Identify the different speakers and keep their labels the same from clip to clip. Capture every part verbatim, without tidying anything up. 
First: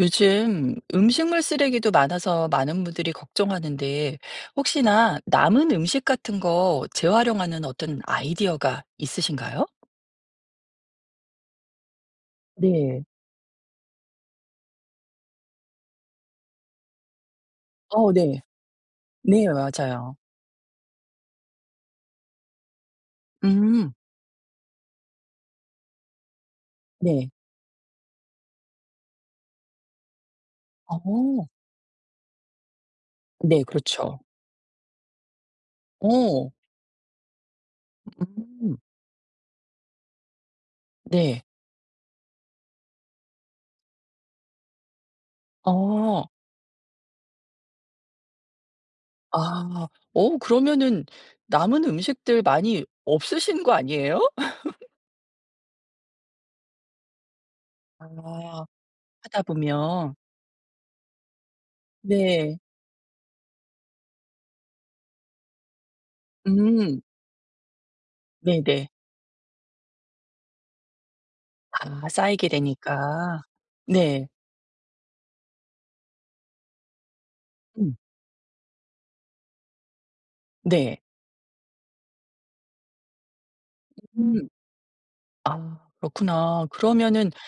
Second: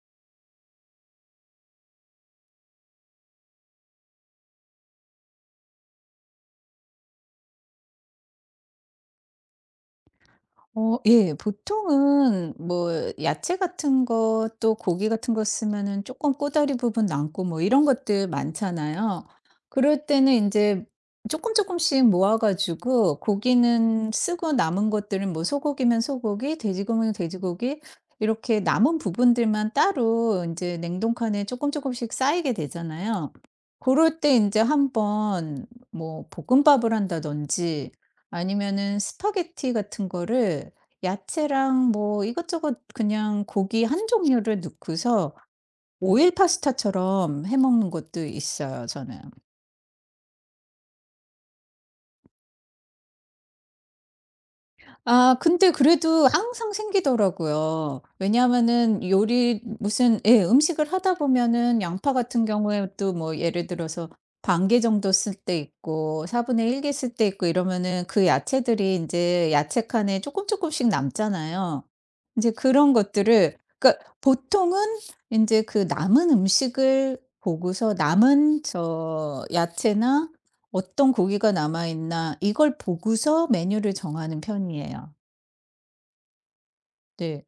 Speaker 1: 요즘 음식물 쓰레기도 많아서 많은 분들이 걱정하는데 혹시나 남은 음식 같은 거 재활용하는 어떤 아이디어가 있으신가요?
Speaker 2: 어 예. 보통은 뭐
Speaker 1: 네.
Speaker 2: 야채 같은 거 또 고기 같은 거 쓰면은 조금 꼬다리 부분 남고 뭐 이런
Speaker 1: 어
Speaker 2: 것들
Speaker 1: 네.
Speaker 2: 많잖아요.
Speaker 1: 네
Speaker 2: 그럴
Speaker 1: 맞아요.
Speaker 2: 때는 이제 조금 조금씩 모아 가지고,
Speaker 1: 음.
Speaker 2: 고기는 쓰고 남은 것들은 뭐 소고기면 소고기, 돼지고기면
Speaker 1: 네.
Speaker 2: 돼지고기, 이렇게 남은 부분들만 따로 이제 냉동칸에
Speaker 1: 어.
Speaker 2: 조금 조금씩 쌓이게 되잖아요.
Speaker 1: 네
Speaker 2: 그
Speaker 1: 그렇죠.
Speaker 2: 럴 때 이제 한번 뭐
Speaker 1: 어.
Speaker 2: 볶음밥을 한다든지
Speaker 1: 음.
Speaker 2: 아니면은 스파게티 같은 거를
Speaker 1: 네.
Speaker 2: 야채랑 뭐 이것저것 그냥 고기 한 종류를 넣고서
Speaker 1: 어.
Speaker 2: 오일 파스타처럼 해 먹는 것도 있어요, 저는.
Speaker 1: 아. 어 그러면은 남은 음식들 많이 없으신 거 아니에요?
Speaker 2: 아, 근데 그래도 항상 생기더라고요.
Speaker 1: 아
Speaker 2: 왜냐하면은
Speaker 1: 하다
Speaker 2: 요리
Speaker 1: 보면.
Speaker 2: 무슨 예 음식을 하다 보면은 양파 같은
Speaker 1: 네.
Speaker 2: 경우에도 뭐 예를 들어서 반 개 정도 쓸 때 있고 사분의 일 개
Speaker 1: 음.
Speaker 2: 쓸 때 있고 이러면은 그
Speaker 1: 네네.
Speaker 2: 야채들이 인제 야채 칸에 쪼끔 쪼끔씩 남잖아요.
Speaker 1: 아 쌓이게
Speaker 2: 인제 그런
Speaker 1: 되니까.
Speaker 2: 것들을, 그러니까
Speaker 1: 네.
Speaker 2: 보통은 인제 그 남은 음식을 보고서
Speaker 1: 음.
Speaker 2: 남은 저 야채나
Speaker 1: 네.
Speaker 2: 어떤 고기가 남아 있나 이걸 보고서 메뉴를 정하는
Speaker 1: 음.
Speaker 2: 편이에요.
Speaker 1: 아 그렇구나. 그러면은
Speaker 2: 네.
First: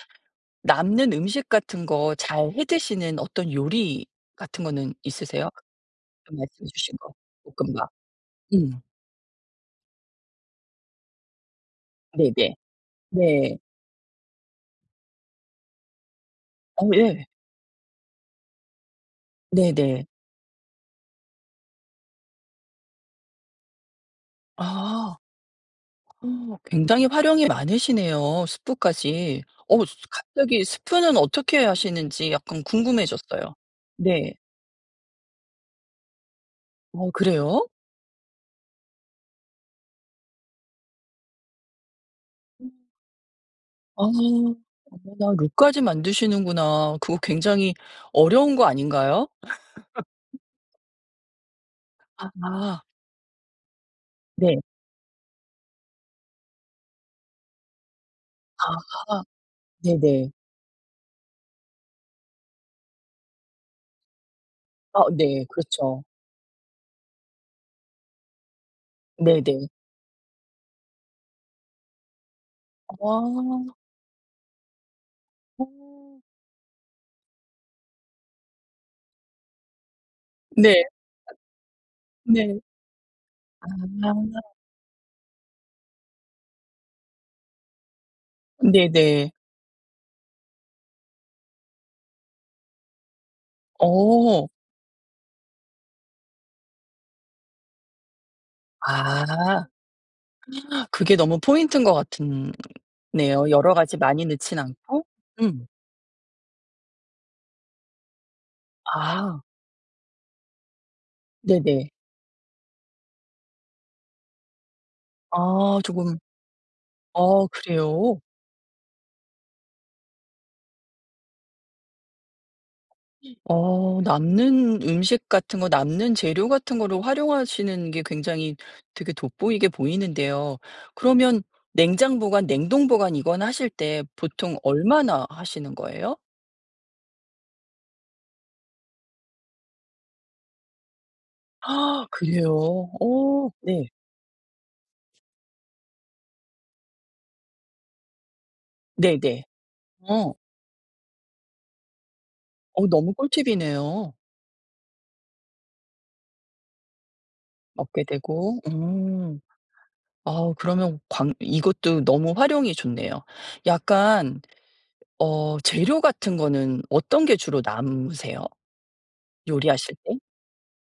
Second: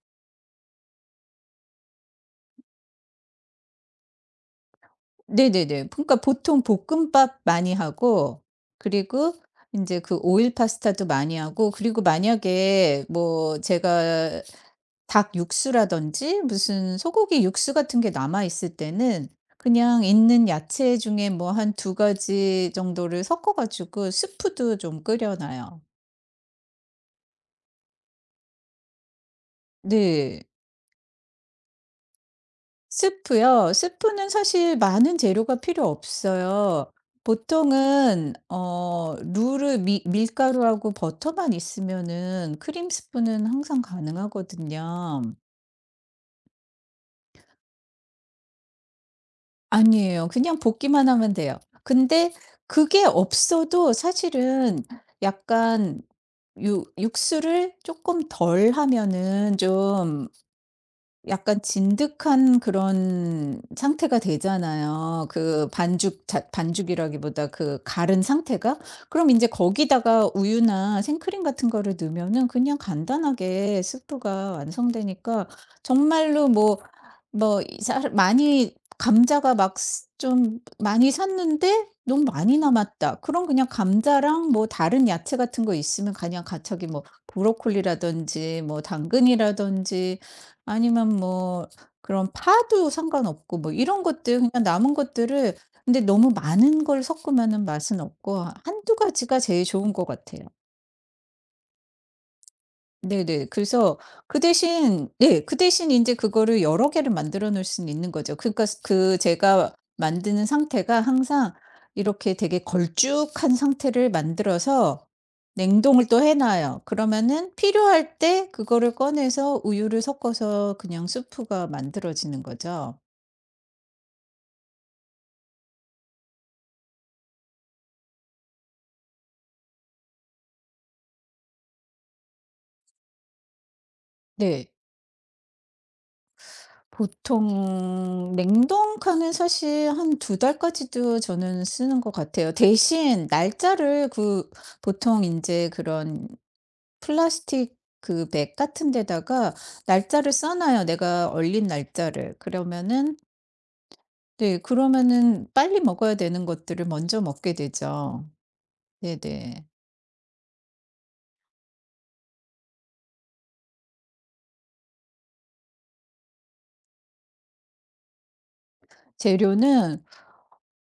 Speaker 1: 남는 음식 같은 거 잘 해 드시는 어떤 요리 같은 거는 있으세요? 아까
Speaker 2: 네네네. 그러니까 보통
Speaker 1: 말씀해 주신 거
Speaker 2: 볶음밥 많이
Speaker 1: 볶음밥.
Speaker 2: 하고,
Speaker 1: 음.
Speaker 2: 그리고 인제 그 오일 파스타도 많이 하고, 그리고
Speaker 1: 네네.
Speaker 2: 만약에
Speaker 1: 네.
Speaker 2: 뭐 제가 닭 육수라든지
Speaker 1: 어
Speaker 2: 무슨
Speaker 1: 예.
Speaker 2: 소고기 육수 같은 게 남아 있을 때는 그냥
Speaker 1: 네네.
Speaker 2: 있는 야채 중에 뭐 한 두 가지 정도를 섞어 가지고 스프도 좀
Speaker 1: 아.
Speaker 2: 끓여 놔요.
Speaker 1: 어 굉장히 활용이 많으시네요, 스프까지. 어 스
Speaker 2: 네.
Speaker 1: 갑자기 스프는 어떻게 하시는지 약간 궁금해졌어요.
Speaker 2: 스프요? 스프는
Speaker 1: 네.
Speaker 2: 사실 많은 재료가 필요 없어요.
Speaker 1: 어 그래요?
Speaker 2: 보통은 어 루를 미, 밀가루하고 버터만 있으면은 크림 스프는 항상
Speaker 1: 아.
Speaker 2: 가능하거든요.
Speaker 1: 어머나 룩까지 만드시는구나. 그거 굉장히 어려운 거 아닌가요?
Speaker 2: 아니에요. 그냥 볶기만 하면 돼요.
Speaker 1: 아
Speaker 2: 근데
Speaker 1: 아,
Speaker 2: 그게 없어도
Speaker 1: 네.
Speaker 2: 사실은 약간 유, 육수를 조금 덜
Speaker 1: 아
Speaker 2: 하면은 좀
Speaker 1: 네네.
Speaker 2: 약간 진득한 그런 상태가
Speaker 1: 아
Speaker 2: 되잖아요.
Speaker 1: 네.
Speaker 2: 그
Speaker 1: 그렇죠.
Speaker 2: 반죽 자 반죽이라기보다 그 갈은 상태가. 그럼 이제
Speaker 1: 네네.
Speaker 2: 거기다가 우유나 생크림 같은 거를 넣으면은 그냥
Speaker 1: 아. 어.
Speaker 2: 간단하게 스프가 완성되니까, 정말로 뭐 뭐 이 사- 많이 감자가 막 좀
Speaker 1: 네.
Speaker 2: 많이 샀는데 '너무 많이
Speaker 1: 네.
Speaker 2: 남았다.' 그럼 그냥
Speaker 1: 아.
Speaker 2: 감자랑 뭐 다른 야채 같은 거 있으면 그냥 갑자기 뭐 브로콜리라든지 뭐
Speaker 1: 네네.
Speaker 2: 당근이라든지 아니면 뭐 그런 파도 상관없고 뭐 이런 것들
Speaker 1: 어.
Speaker 2: 그냥 남은 것들을. 근데 너무 많은 걸 섞으면은 맛은 없고 한두 가지가 제일
Speaker 1: 아.
Speaker 2: 좋은 것 같아요.
Speaker 1: 그게 너무 포인트인 것 같은
Speaker 2: 네네.
Speaker 1: 네요. 여러 가지
Speaker 2: 그래서
Speaker 1: 많이
Speaker 2: 그
Speaker 1: 넣진 않고.
Speaker 2: 대신, 네, 그
Speaker 1: 음.
Speaker 2: 대신 인제 그거를 여러 개를 만들어 놓을 수는 있는 거죠. 그러니까 스 그
Speaker 1: 아.
Speaker 2: 제가 만드는 상태가 항상
Speaker 1: 네네.
Speaker 2: 이렇게 되게 걸쭉한 상태를 만들어서
Speaker 1: 아
Speaker 2: 냉동을
Speaker 1: 조금
Speaker 2: 또 해 놔요.
Speaker 1: 어
Speaker 2: 그러면은 필요할
Speaker 1: 그래요?
Speaker 2: 때 그거를 꺼내서 우유를 섞어서 그냥 수프가 만들어지는 거죠.
Speaker 1: 어 남는 음식 같은 거 남는 재료 같은 거를 활용하시는 게 굉장히 되게 돋보이게 보이는데요. 그러면 냉장 보관, 냉동 보관 이건 하실 때 보통
Speaker 2: 네.
Speaker 1: 얼마나 하시는 거예요?
Speaker 2: 보통 냉동칸은 사실 한 두 달까지도 저는 쓰는
Speaker 1: 아
Speaker 2: 것 같아요.
Speaker 1: 그래요?
Speaker 2: 대신
Speaker 1: 어 네.
Speaker 2: 날짜를, 그 보통 인제 그런 플라스틱 그 백 같은
Speaker 1: 네네.
Speaker 2: 데다가
Speaker 1: 어.
Speaker 2: 날짜를 써 놔요, 내가 얼린 날짜를.
Speaker 1: 어 너무
Speaker 2: 그러면은
Speaker 1: 꿀팁이네요.
Speaker 2: 네, 그러면은 빨리 먹어야 되는 것들을 먼저 먹게
Speaker 1: 먹게
Speaker 2: 되죠.
Speaker 1: 되고. 음.
Speaker 2: 네네.
Speaker 1: 아 그러면 광 이것도 너무 활용이 좋네요. 약간 어 재료 같은 거는 어떤 게 주로 남으세요? 요리하실
Speaker 2: 재료는
Speaker 1: 때?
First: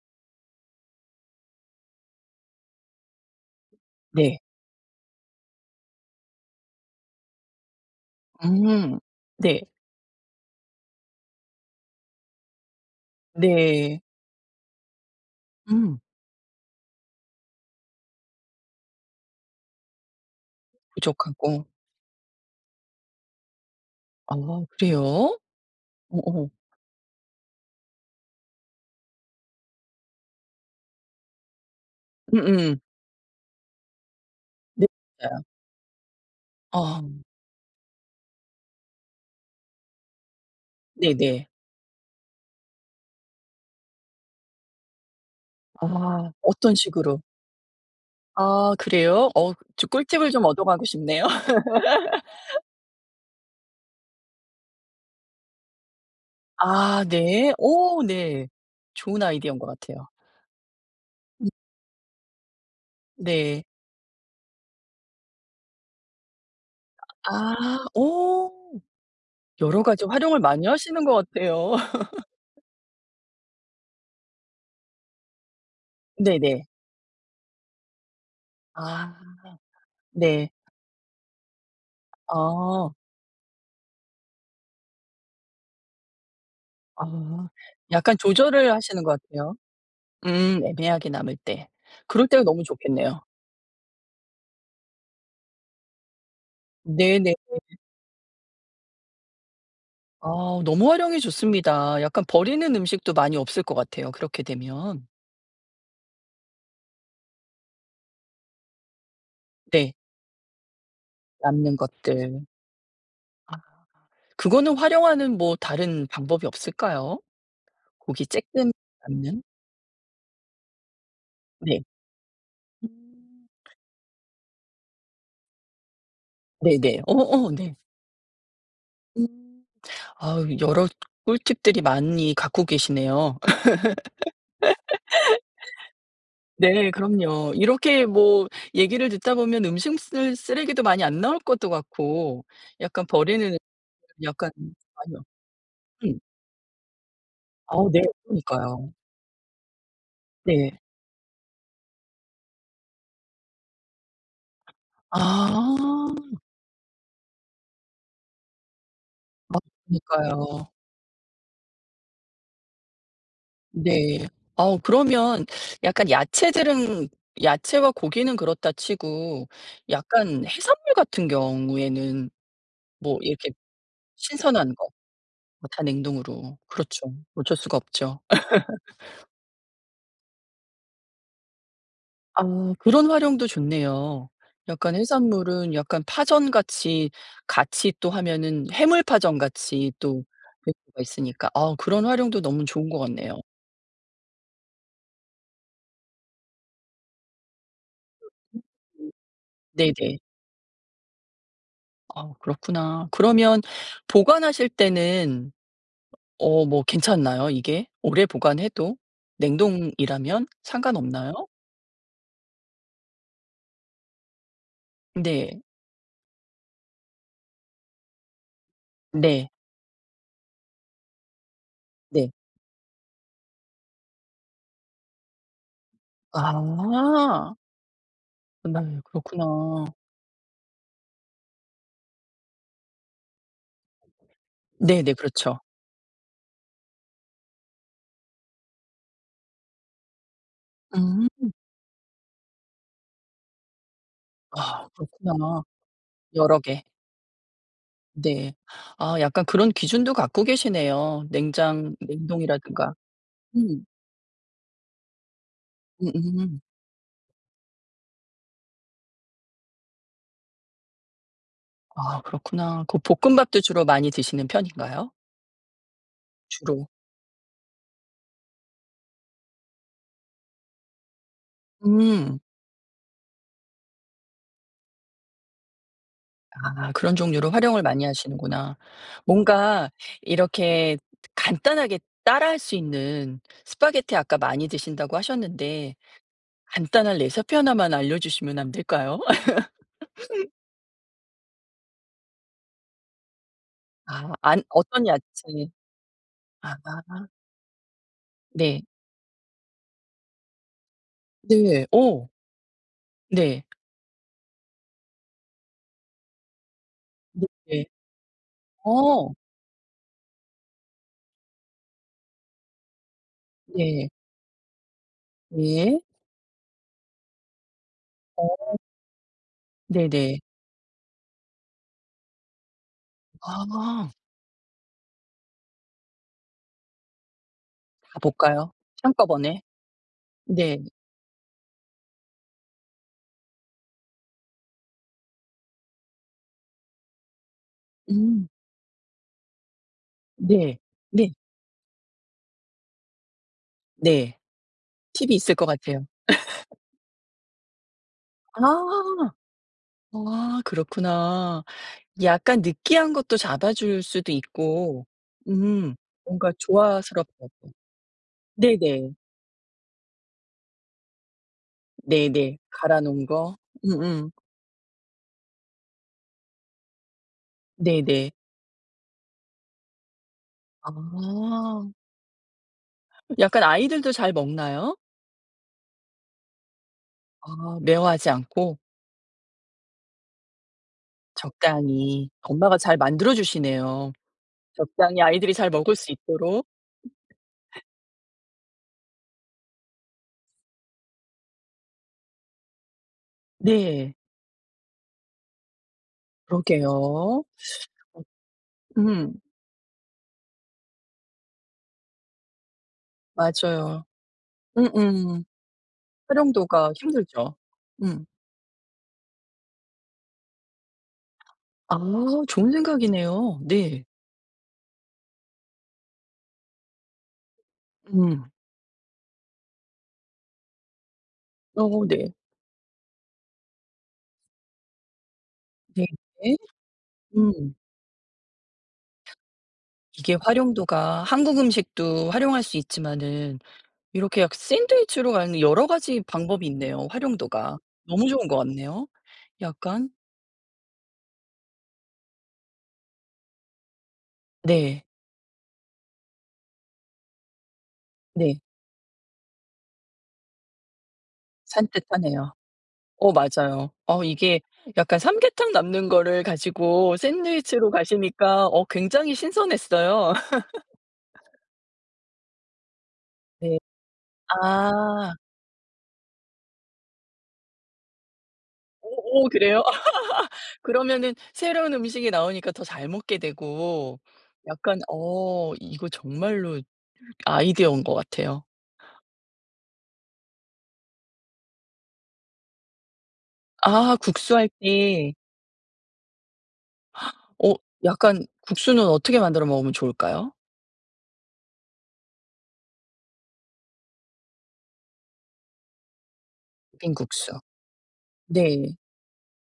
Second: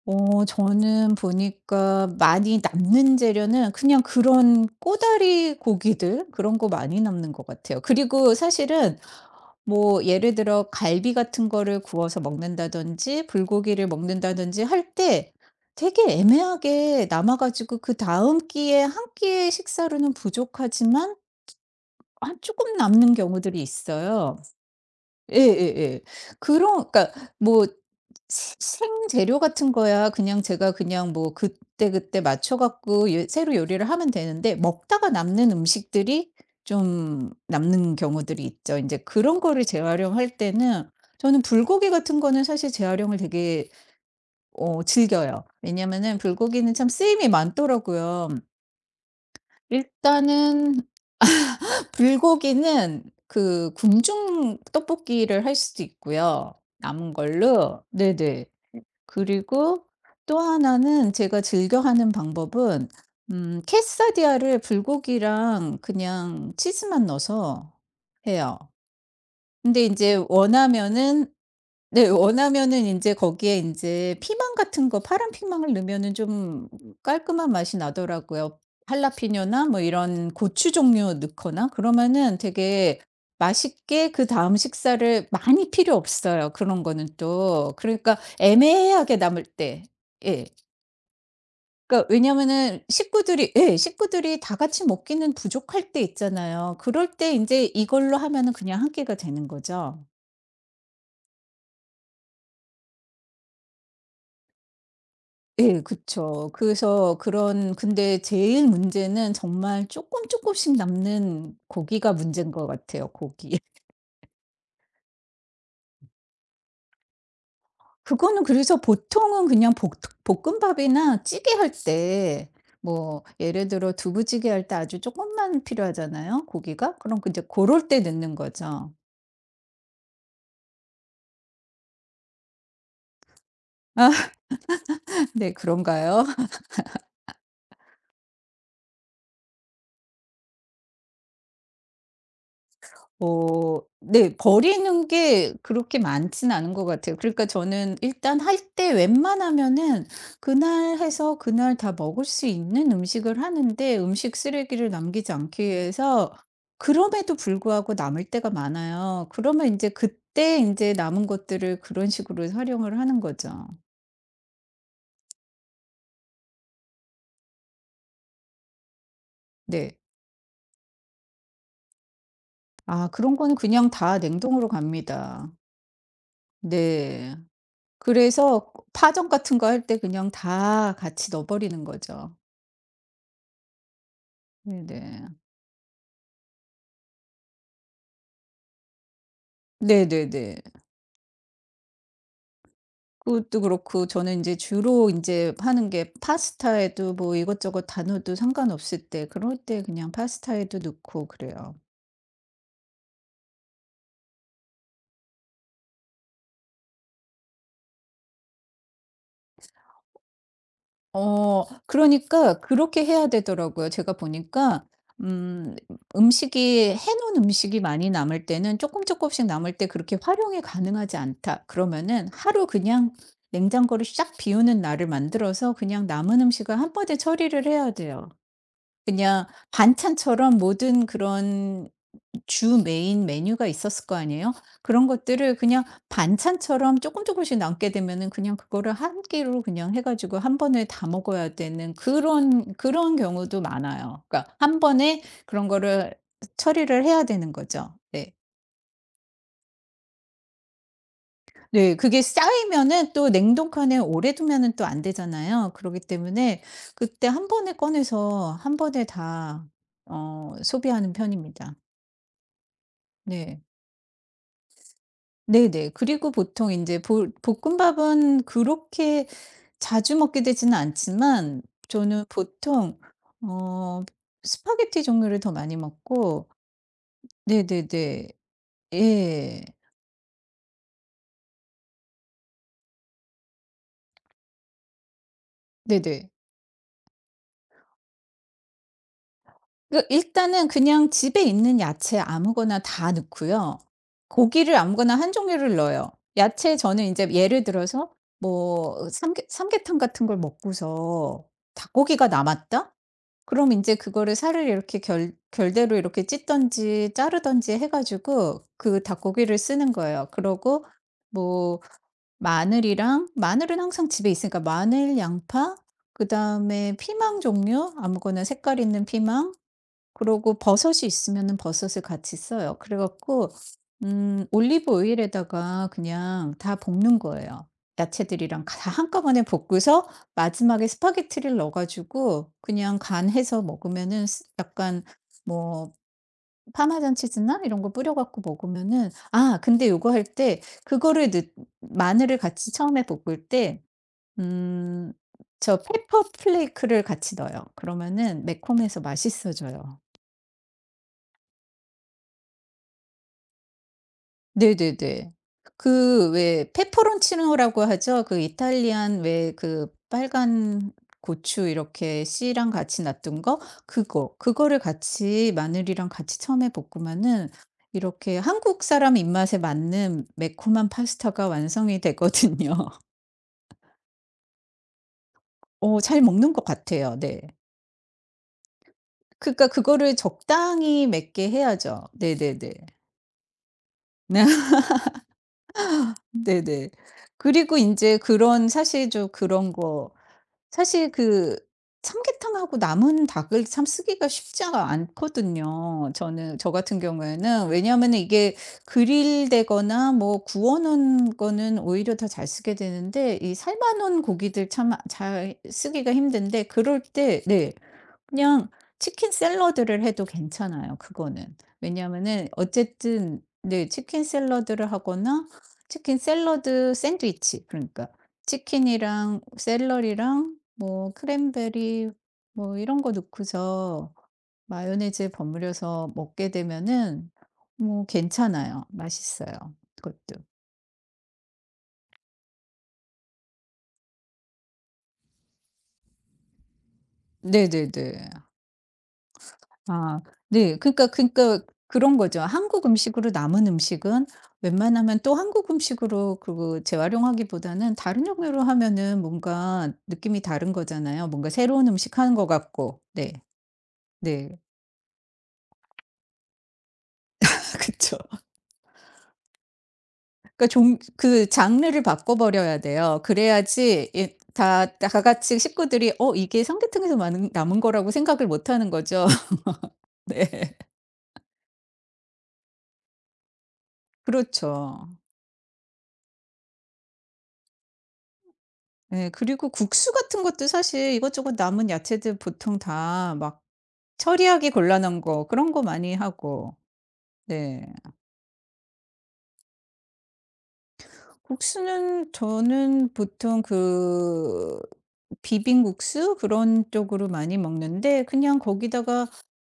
Speaker 2: 어 저는 보니까 많이 남는 재료는 그냥
Speaker 1: 네.
Speaker 2: 그런 꼬다리 고기들, 그런 거 많이 남는 것 같아요. 그리고 사실은
Speaker 1: 음. 네.
Speaker 2: 뭐 예를 들어 갈비 같은 거를 구워서 먹는다든지 불고기를
Speaker 1: 네.
Speaker 2: 먹는다든지 할 때
Speaker 1: 음.
Speaker 2: 되게 애매하게 남아 가지고 그다음 끼에 한 끼의 식사로는 부족하지만
Speaker 1: 부족하고.
Speaker 2: 아금 남는 경우들이
Speaker 1: 아
Speaker 2: 있어요.
Speaker 1: 그래요?
Speaker 2: 예예예.
Speaker 1: 어어.
Speaker 2: 그런 그러니까 뭐 시 생재료 같은 거야 그냥 제가 그냥 뭐 그때그때 맞춰
Speaker 1: 음음.
Speaker 2: 갖고 예 새로 요리를 하면 되는데,
Speaker 1: 네
Speaker 2: 먹다가
Speaker 1: 맞아요.
Speaker 2: 남는 음식들이
Speaker 1: 아
Speaker 2: 좀 남는 경우들이 있죠. 이제 그런 거를 재활용할 때는 저는
Speaker 1: 네네.
Speaker 2: 불고기 같은 거는 사실 재활용을 되게 어 즐겨요. 왜냐면은
Speaker 1: 아
Speaker 2: 불고기는
Speaker 1: 어떤
Speaker 2: 참
Speaker 1: 식으로?
Speaker 2: 쓰임이 많더라고요.
Speaker 1: 아 그래요? 어 저 꿀팁을 좀
Speaker 2: 일단은
Speaker 1: 얻어가고 싶네요.
Speaker 2: 불고기는 그 궁중 떡볶이를 할 수도 있고요.
Speaker 1: 아
Speaker 2: 남은
Speaker 1: 네.
Speaker 2: 걸로.
Speaker 1: 오
Speaker 2: 네네.
Speaker 1: 네. 좋은 아이디어인 것
Speaker 2: 그리고
Speaker 1: 같아요.
Speaker 2: 또 하나는 제가
Speaker 1: 음.
Speaker 2: 즐겨 하는 방법은 음
Speaker 1: 네.
Speaker 2: 캐사디아를 불고기랑 그냥 치즈만 넣어서
Speaker 1: 아 어
Speaker 2: 해요.
Speaker 1: 여러
Speaker 2: 근데 이
Speaker 1: 가지
Speaker 2: 제
Speaker 1: 활용을 많이 하시는 것
Speaker 2: 원하면은
Speaker 1: 같아요.
Speaker 2: 네. 원하면은 이제 거기에 이제 피망 같은 거 파란 피망을 넣으면은
Speaker 1: 네네.
Speaker 2: 좀 깔끔한 맛이 나더라고요.
Speaker 1: 아
Speaker 2: 할라피뇨나 뭐 이런
Speaker 1: 네.
Speaker 2: 고추 종류 넣거나 그러면은
Speaker 1: 아.
Speaker 2: 되게 맛있게 그다음 식사를, 많이 필요 없어요, 그런 거는
Speaker 1: 아.
Speaker 2: 또.
Speaker 1: 약간
Speaker 2: 그러니까
Speaker 1: 조절을 하시는
Speaker 2: 애매하게
Speaker 1: 것
Speaker 2: 남을
Speaker 1: 같아요.
Speaker 2: 때. 예.
Speaker 1: 음 애매하게 남을 때.
Speaker 2: 그러니까
Speaker 1: 그럴 때가 너무
Speaker 2: 왜냐면은
Speaker 1: 좋겠네요.
Speaker 2: 식구들이 예, 식구들이 다 같이 먹기는 부족할 때 있잖아요. 그럴 때
Speaker 1: 네네.
Speaker 2: 이제 이걸로 하면은 그냥 한 끼가 되는 거죠.
Speaker 1: 아 너무 활용이 좋습니다. 약간 버리는 음식도 많이 없을 것 같아요, 그렇게 되면.
Speaker 2: 예, 그쵸. 그래서 그런, 근데 제일 문제는 정말
Speaker 1: 네.
Speaker 2: 조금 조금씩 남는
Speaker 1: 남는
Speaker 2: 고기가
Speaker 1: 것들.
Speaker 2: 문제인 것 같아요,
Speaker 1: 아
Speaker 2: 고기.
Speaker 1: 그거는 활용하는 뭐 다른 방법이 없을까요? 고기
Speaker 2: 그거는
Speaker 1: 쬐끔
Speaker 2: 그래서
Speaker 1: 남는?
Speaker 2: 보통은 그냥 복 볶음밥이나 찌개 할
Speaker 1: 네.
Speaker 2: 때, 뭐
Speaker 1: 음.
Speaker 2: 예를 들어 두부찌개 할 때 아주 조금만 필요하잖아요, 고기가.
Speaker 1: 네네.
Speaker 2: 그럼 이제
Speaker 1: 어어
Speaker 2: 그
Speaker 1: 네.
Speaker 2: 럴 때 넣는 거죠.
Speaker 1: 음. 아우 여러 꿀팁들이 많이 갖고 계시네요.
Speaker 2: 아, 네 그런가요?
Speaker 1: 네 그럼요. 이렇게 뭐 얘기를 듣다 보면 음식물 쓰레기도 많이 안 나올 것도 같고 약간 버리는
Speaker 2: 어 네.
Speaker 1: 약간
Speaker 2: 버리는
Speaker 1: 아니요.
Speaker 2: 게 그렇게
Speaker 1: 음.
Speaker 2: 많진 않은 것 같아요. 그러니까
Speaker 1: 어
Speaker 2: 저는
Speaker 1: 네.
Speaker 2: 일단 할 때
Speaker 1: 그러니까요.
Speaker 2: 웬만하면은
Speaker 1: 네.
Speaker 2: 그날 해서 그날 다 먹을 수 있는 음식을 하는데, 음식 쓰레기를 남기지 않기
Speaker 1: 아.
Speaker 2: 위해서 그럼에도 불구하고 남을 때가 많아요. 그러면 이제
Speaker 1: 그니까요.
Speaker 2: 그때 이제 남은 것들을 그런 식으로 활용을 하는 거죠.
Speaker 1: 네. 어 그러면 약간 야채들은 야채와 고기는 그렇다 치고
Speaker 2: 네.
Speaker 1: 약간 해산물 같은 경우에는
Speaker 2: 아,
Speaker 1: 뭐
Speaker 2: 그런
Speaker 1: 이렇게
Speaker 2: 거는 그냥 다 냉동으로
Speaker 1: 신선한 거
Speaker 2: 갑니다.
Speaker 1: 뭐 다 냉동으로 그렇죠.
Speaker 2: 네.
Speaker 1: 어쩔 수가 없죠.
Speaker 2: 그래서 파전 같은 거 할 때 그냥 다 같이 넣어 버리는 거죠.
Speaker 1: 아 그런 활용도 좋네요. 약간
Speaker 2: 네네.
Speaker 1: 해산물은 약간 파전같이 같이 또 하면은 해물파전같이 또
Speaker 2: 네네네.
Speaker 1: 될 수가 있으니까 아 그런 활용도 너무 좋은 것 같네요.
Speaker 2: 그것도 그렇고 저는 인제 주로 인제 하는 게 파스타에도 뭐 이것저것 다 넣어도
Speaker 1: 음.
Speaker 2: 상관없을 때, 그럴 때 그냥
Speaker 1: 네네.
Speaker 2: 파스타에도 넣고 그래요.
Speaker 1: 아 그렇구나. 그러면 보관하실 때는 어 뭐 괜찮나요 이게? 오래 보관해도? 냉동이라면 상관없나요?
Speaker 2: 어, 그러니까 그렇게 해야 되더라고요. 제가 보니까
Speaker 1: 네.
Speaker 2: 음 음식이 해 놓은 음식이 많이 남을 때는, 쪼끔 쪼끔씩
Speaker 1: 네.
Speaker 2: 남을 때 그렇게 활용이 가능하지 않다 그러면은
Speaker 1: 네.
Speaker 2: 하루 그냥 냉장고를 싹 비우는 날을 만들어서 그냥 남은 음식을 한번에
Speaker 1: 아.
Speaker 2: 처리를 해야 돼요.
Speaker 1: 네
Speaker 2: 그냥
Speaker 1: 그렇구나.
Speaker 2: 반찬처럼 모든 그런, 주 메인 메뉴가 있었을 거 아니에요? 그런
Speaker 1: 네네.
Speaker 2: 것들을
Speaker 1: 그렇죠.
Speaker 2: 그냥 반찬처럼 조금 조금씩 남게 되면은 그냥 그거를 한 끼로 그냥 해 가지고 한 번에 다
Speaker 1: 음.
Speaker 2: 먹어야 되는 그런 그런 경우도 많아요. 그러니까 한
Speaker 1: 아
Speaker 2: 번에
Speaker 1: 그렇구나.
Speaker 2: 그런 거를
Speaker 1: 여러 개.
Speaker 2: 처리를 해야 되는 거죠. 네.
Speaker 1: 네. 아 약간 그런 기준도 갖고 계시네요. 냉장
Speaker 2: 네. 그게
Speaker 1: 냉동이라든가.
Speaker 2: 쌓이면은 또
Speaker 1: 음.
Speaker 2: 냉동칸에 오래 두면은 또 안 되잖아요. 그렇기
Speaker 1: 음음.
Speaker 2: 때문에 그때 한 번에 꺼내서 한 번에 다 어 소비하는 편입니다.
Speaker 1: 아 그렇구나. 그 볶음밥도
Speaker 2: 네.
Speaker 1: 주로 많이 드시는 편인가요?
Speaker 2: 네네. 그리고 보통
Speaker 1: 주로.
Speaker 2: 인제 보 볶음밥은 그렇게 자주 먹게 되지는 않지만 저는
Speaker 1: 음.
Speaker 2: 보통 어 스파게티 종류를 더 많이 먹고.
Speaker 1: 아 그런 종류로 활용을 많이
Speaker 2: 네네네.
Speaker 1: 하시는구나.
Speaker 2: 예.
Speaker 1: 뭔가 이렇게 간단하게 따라할 수 있는 스파게티 아까 많이 드신다고 하셨는데
Speaker 2: 네네.
Speaker 1: 간단한 레시피 하나만 알려주시면 안 될까요?
Speaker 2: 그 일단은 그냥 집에 있는 야채 아무거나 다 넣고요.
Speaker 1: 아 안
Speaker 2: 고기를
Speaker 1: 어떤
Speaker 2: 아무거나 한
Speaker 1: 야채
Speaker 2: 종류를 넣어요.
Speaker 1: 아
Speaker 2: 야채, 저는 인제 예를 들어서
Speaker 1: 네.
Speaker 2: 뭐 삼계 삼계탕 같은 걸 먹고서
Speaker 1: 네. 어.
Speaker 2: 닭고기가 남았다?
Speaker 1: 네.
Speaker 2: 그럼 인제 그거를 살을 이렇게 결 결대로 이렇게 찢든지 자르든지
Speaker 1: 네네.
Speaker 2: 해 가지고 그
Speaker 1: 어.
Speaker 2: 닭고기를 쓰는 거예요. 그러고 뭐 마늘이랑, 마늘은
Speaker 1: 네.
Speaker 2: 항상 집에 있으니까, 마늘, 양파,
Speaker 1: 네.
Speaker 2: 그다음에 피망 종류 아무거나
Speaker 1: 어
Speaker 2: 색깔 있는 피망,
Speaker 1: 네네.
Speaker 2: 그러고 버섯이 있으면은 버섯을 같이 써요. 그래 갖고
Speaker 1: 아
Speaker 2: 음 올리브 오일에다가 그냥 다 볶는 거예요.
Speaker 1: 다
Speaker 2: 야채들이랑
Speaker 1: 볼까요?
Speaker 2: 다 한꺼번에
Speaker 1: 한꺼번에?
Speaker 2: 볶고서
Speaker 1: 네.
Speaker 2: 마지막에 스파게티를 넣어 가지고 그냥 간해서 먹으면은 스 약간 뭐 파마산 치즈나 이런 거 뿌려 갖고
Speaker 1: 음.
Speaker 2: 먹으면은. 아, 근데 요거 할 때
Speaker 1: 네. 네.
Speaker 2: 그거를 넣, 마늘을 같이 처음에 볶을 때
Speaker 1: 네.
Speaker 2: 음
Speaker 1: 팁이 있을 것
Speaker 2: 저
Speaker 1: 같아요.
Speaker 2: 페퍼 플레이크를 같이 넣어요. 그러면은 매콤해서
Speaker 1: 아.
Speaker 2: 맛있어져요.
Speaker 1: 아 그렇구나. 약간 느끼한 것도 잡아 줄 수도 있고
Speaker 2: 네네네.
Speaker 1: 음
Speaker 2: 그
Speaker 1: 뭔가
Speaker 2: 왜 페퍼론치
Speaker 1: 조화스럽다고.
Speaker 2: 노라고 하죠. 그
Speaker 1: 네네.
Speaker 2: 이탈리안 왜 그 빨간 고추 이렇게
Speaker 1: 네네.
Speaker 2: 씨랑
Speaker 1: 갈아
Speaker 2: 같이
Speaker 1: 놓은
Speaker 2: 놔둔
Speaker 1: 거.
Speaker 2: 거,
Speaker 1: 음음.
Speaker 2: 그거. 그거를 같이 마늘이랑 같이 처음에 볶으면은
Speaker 1: 네네.
Speaker 2: 이렇게 한국 사람 입맛에 맞는 매콤한
Speaker 1: 아.
Speaker 2: 파스타가 완성이 되거든요.
Speaker 1: 약간 아이들도 잘 먹나요?
Speaker 2: 어 잘 먹는 것 같아요. 네.
Speaker 1: 아 매워하지 않고?
Speaker 2: 그러니까 그거를 적당히 맵게 해야죠.
Speaker 1: 적당히.
Speaker 2: 네네네.
Speaker 1: 엄마가 잘 만들어 주시네요. 적당히 아이들이 잘 먹을 수 있도록.
Speaker 2: 네네. 그리고 이제 그런 사실 좀 그런 거, 사실 그 삼계탕하고 남은 닭을 참
Speaker 1: 네.
Speaker 2: 쓰기가 쉽지가 않거든요. 저는, 저 같은
Speaker 1: 그러게요.
Speaker 2: 경우에는 왜냐하면
Speaker 1: 어
Speaker 2: 이게
Speaker 1: 음.
Speaker 2: 그릴되거나 뭐 구워 놓은 거는 오히려 더 잘 쓰게 되는데 이 삶아
Speaker 1: 맞아요.
Speaker 2: 놓은 고기들 참, 아,
Speaker 1: 음음.
Speaker 2: 잘 쓰기가 힘든데
Speaker 1: 활용도가
Speaker 2: 그럴 때
Speaker 1: 힘들죠.
Speaker 2: 네.
Speaker 1: 음.
Speaker 2: 그냥 치킨 샐러드를 해도 괜찮아요, 그거는.
Speaker 1: 아
Speaker 2: 왜냐하면은
Speaker 1: 좋은
Speaker 2: 어쨌든
Speaker 1: 생각이네요.
Speaker 2: 네
Speaker 1: 네.
Speaker 2: 치킨 샐러드를 하거나 치킨 샐러드 샌드위치, 그러니까
Speaker 1: 음.
Speaker 2: 치킨이랑 샐러리랑 뭐
Speaker 1: 어
Speaker 2: 크랜베리
Speaker 1: 네.
Speaker 2: 뭐 이런 거 넣고서 마요네즈에
Speaker 1: 네.
Speaker 2: 버무려서 먹게 되면은
Speaker 1: 음.
Speaker 2: 뭐 괜찮아요. 맛있어요, 그것도.
Speaker 1: 이게 활용도가 한국 음식도 활용할 수 있지만은 이렇게 약 샌드위치로 가는 여러 가지 방법이 있네요, 활용도가.
Speaker 2: 네네네.
Speaker 1: 너무 좋은 것 같네요. 약간
Speaker 2: 아 네. 그러니까, 그러니까 그런 거죠. 한국 음식으로 남은 음식은
Speaker 1: 네.
Speaker 2: 웬만하면 또 한국 음식으로 그 재활용하기보다는 다른
Speaker 1: 네.
Speaker 2: 종류로 하면은 뭔가 느낌이 다른 거잖아요. 뭔가 새로운 음식 하는 것
Speaker 1: 산뜻하네요.
Speaker 2: 같고.
Speaker 1: 어
Speaker 2: 네.
Speaker 1: 맞아요. 어
Speaker 2: 네.
Speaker 1: 이게 약간 삼계탕 남는 거를 가지고 샌드위치로
Speaker 2: 그쵸.
Speaker 1: 가시니까 어 굉장히 신선했어요.
Speaker 2: 그러니까 종 그 장르를 바꿔 버려야 돼요.
Speaker 1: 네.
Speaker 2: 그래야지 이- 다 다
Speaker 1: 아.
Speaker 2: 같이 식구들이 '어 이게 삼계탕에서 많은 남은 거'라고 생각을 못 하는 거죠.
Speaker 1: 오 오 그래요?
Speaker 2: 네.
Speaker 1: 그러면은 새로운 음식이 나오니까 더 잘 먹게 되고 약간
Speaker 2: 그렇죠.
Speaker 1: 어 이거 정말로 아이디어인 것 같아요.
Speaker 2: 네, 그리고 국수 같은 것도 사실 이것저것 남은 야채들 보통 다 막
Speaker 1: 아 국수할
Speaker 2: 처리하기 곤란한
Speaker 1: 때
Speaker 2: 거, 그런 거 많이 하고.
Speaker 1: 어
Speaker 2: 네.
Speaker 1: 약간 국수는 어떻게 만들어 먹으면 좋을까요?
Speaker 2: 국수는 저는 보통 그 비빔국수 그런 쪽으로 많이
Speaker 1: 빈국수.
Speaker 2: 먹는데 그냥
Speaker 1: 네.
Speaker 2: 거기다가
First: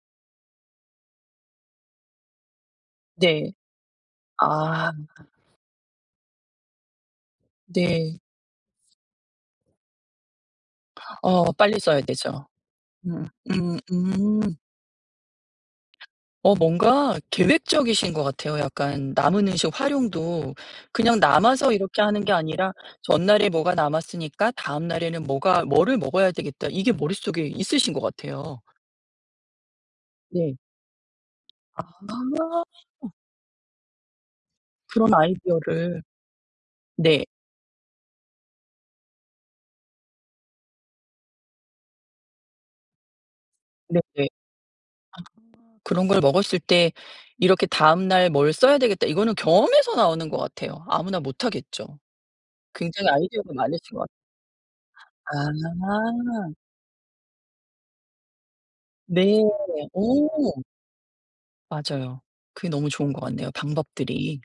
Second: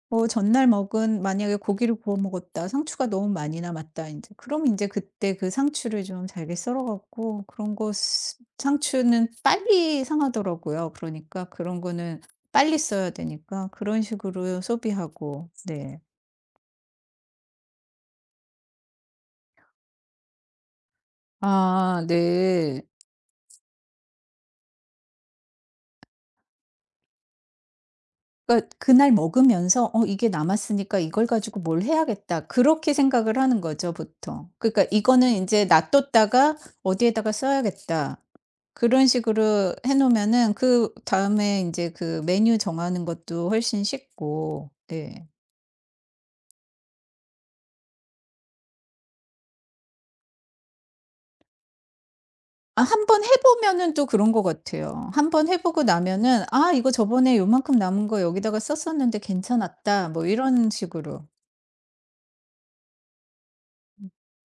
Speaker 2: 뭐 전날 먹은, 만약에 고기를 구워 먹었다, 상추가 너무
Speaker 1: 네.
Speaker 2: 많이 남았다 인제. 그럼 인제
Speaker 1: 아
Speaker 2: 그때 그 상추를 좀 잘게 썰어 갖고 그런 거
Speaker 1: 네.
Speaker 2: 쓰 상추는 빨리 상하더라고요. 그러니까
Speaker 1: 어 빨리
Speaker 2: 그런
Speaker 1: 써야
Speaker 2: 거는
Speaker 1: 되죠.
Speaker 2: 빨리 써야
Speaker 1: 음.
Speaker 2: 되니까
Speaker 1: 음
Speaker 2: 그런
Speaker 1: 음.
Speaker 2: 식으로 소비하고. 네.
Speaker 1: 어 뭔가 계획적이신 것 같아요. 약간 남은 음식 활용도 그냥 남아서 이렇게
Speaker 2: 아
Speaker 1: 하는 게 아니라
Speaker 2: 네.
Speaker 1: '전날에 뭐가 남았으니까 다음 날에는 뭐가 뭐를 먹어야 되겠다.' 이게 머릿속에 있으신 것 같아요.
Speaker 2: 그러니까 그날 먹으면서 '어 이게
Speaker 1: 네.
Speaker 2: 남았으니까 이걸 가지고 뭘
Speaker 1: 아
Speaker 2: 해야겠다.' 그렇게 생각을 하는 거죠 보통. 그러니까
Speaker 1: 그런
Speaker 2: '이거는 인제
Speaker 1: 아이디어를
Speaker 2: 놔뒀다가
Speaker 1: 네.
Speaker 2: 어디에다가 써야겠다.' 그런 식으로 해 놓으면은 그다음에 인제 그 메뉴 정하는 것도 훨씬
Speaker 1: 네네.
Speaker 2: 쉽고. 네.
Speaker 1: 그런 걸 먹었을 때 이렇게 '다음 날 뭘 써야 되겠다.' 이거는 경험에서 나오는 것 같아요. 아무나 못 하겠죠.
Speaker 2: 아, 한
Speaker 1: 굉장히
Speaker 2: 번 해
Speaker 1: 아이디어가 많으신
Speaker 2: 보면은
Speaker 1: 것
Speaker 2: 또
Speaker 1: 같아요.
Speaker 2: 그런 것 같아요. 한 번 해 보고 나면은,
Speaker 1: 아.
Speaker 2: '아 이거 저번에 요만큼 남은 거 여기다가 썼었는데
Speaker 1: 네.
Speaker 2: 괜찮았다.' 뭐
Speaker 1: 어.
Speaker 2: 이런 식으로.
Speaker 1: 맞아요. 그게 너무 좋은 것 같네요, 방법들이.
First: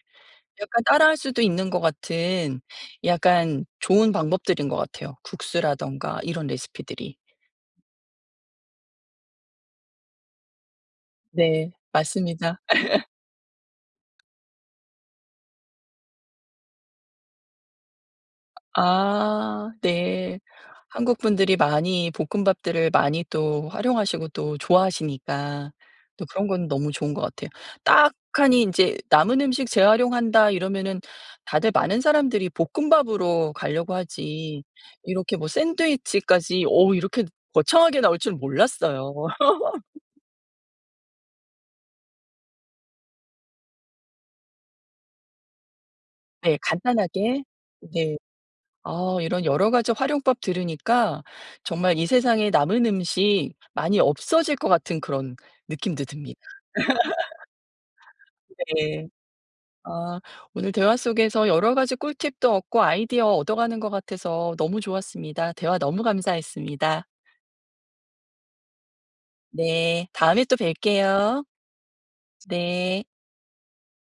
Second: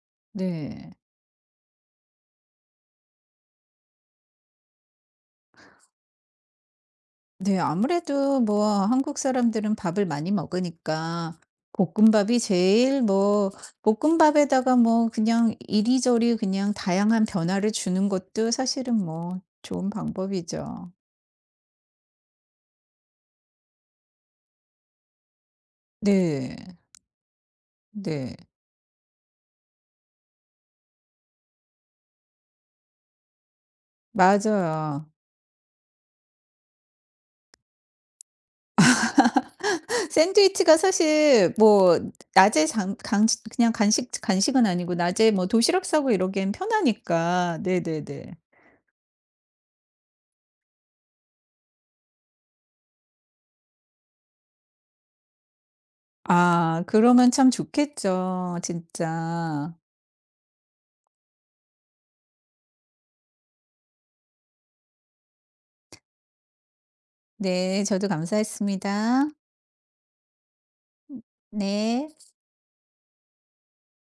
Speaker 1: 약간
Speaker 2: 네.
Speaker 1: 따라할 수도 있는 것 같은 약간 좋은 방법들인 것 같아요. 국수라던가 이런 레시피들이.
Speaker 2: 네 아무래도 뭐 한국 사람들은 밥을 많이 먹으니까
Speaker 1: 네,
Speaker 2: 볶음밥이
Speaker 1: 맞습니다.
Speaker 2: 제일 뭐 볶음밥에다가 뭐 그냥 이리저리 그냥 다양한 변화를 주는 것도 사실은 뭐
Speaker 1: 아
Speaker 2: 좋은
Speaker 1: 네.
Speaker 2: 방법이죠.
Speaker 1: 한국 분들이 많이 볶음밥들을 많이 또 활용하시고 또 좋아하시니까 또 그런
Speaker 2: 네.
Speaker 1: 건 너무 좋은 것 같아요.
Speaker 2: 네.
Speaker 1: 딱하니 인제 '남은 음식 재활용한다.' 이러면은 다들 많은 사람들이 볶음밥으로 가려고 하지
Speaker 2: 맞아요.
Speaker 1: 이렇게 뭐 샌드위치까지 어 이렇게 거창하게 나올 줄은 몰랐어요.
Speaker 2: 샌드위치가 사실 뭐 낮에 장 강 그냥 간식, 간식은 아니고 낮에 뭐 도시락 싸고 이러기엔
Speaker 1: 네 간단하게
Speaker 2: 편하니까.
Speaker 1: 네.
Speaker 2: 네네네.
Speaker 1: 아 이런 여러 가지 활용법 들으니까 정말 이 세상에 남은 음식 많이 없어질 것 같은 그런 느낌도 듭니다.
Speaker 2: 아 그러면 참 좋겠죠
Speaker 1: 네.
Speaker 2: 진짜.
Speaker 1: 아, 오늘 대화 속에서 여러 가지 꿀팁도 얻고 아이디어 얻어가는 것 같아서 너무 좋았습니다. 대화 너무 감사했습니다.
Speaker 2: 네. 저도 감사했습니다.
Speaker 1: 네, 다음에 또 뵐게요.
Speaker 2: 네.
Speaker 1: 네.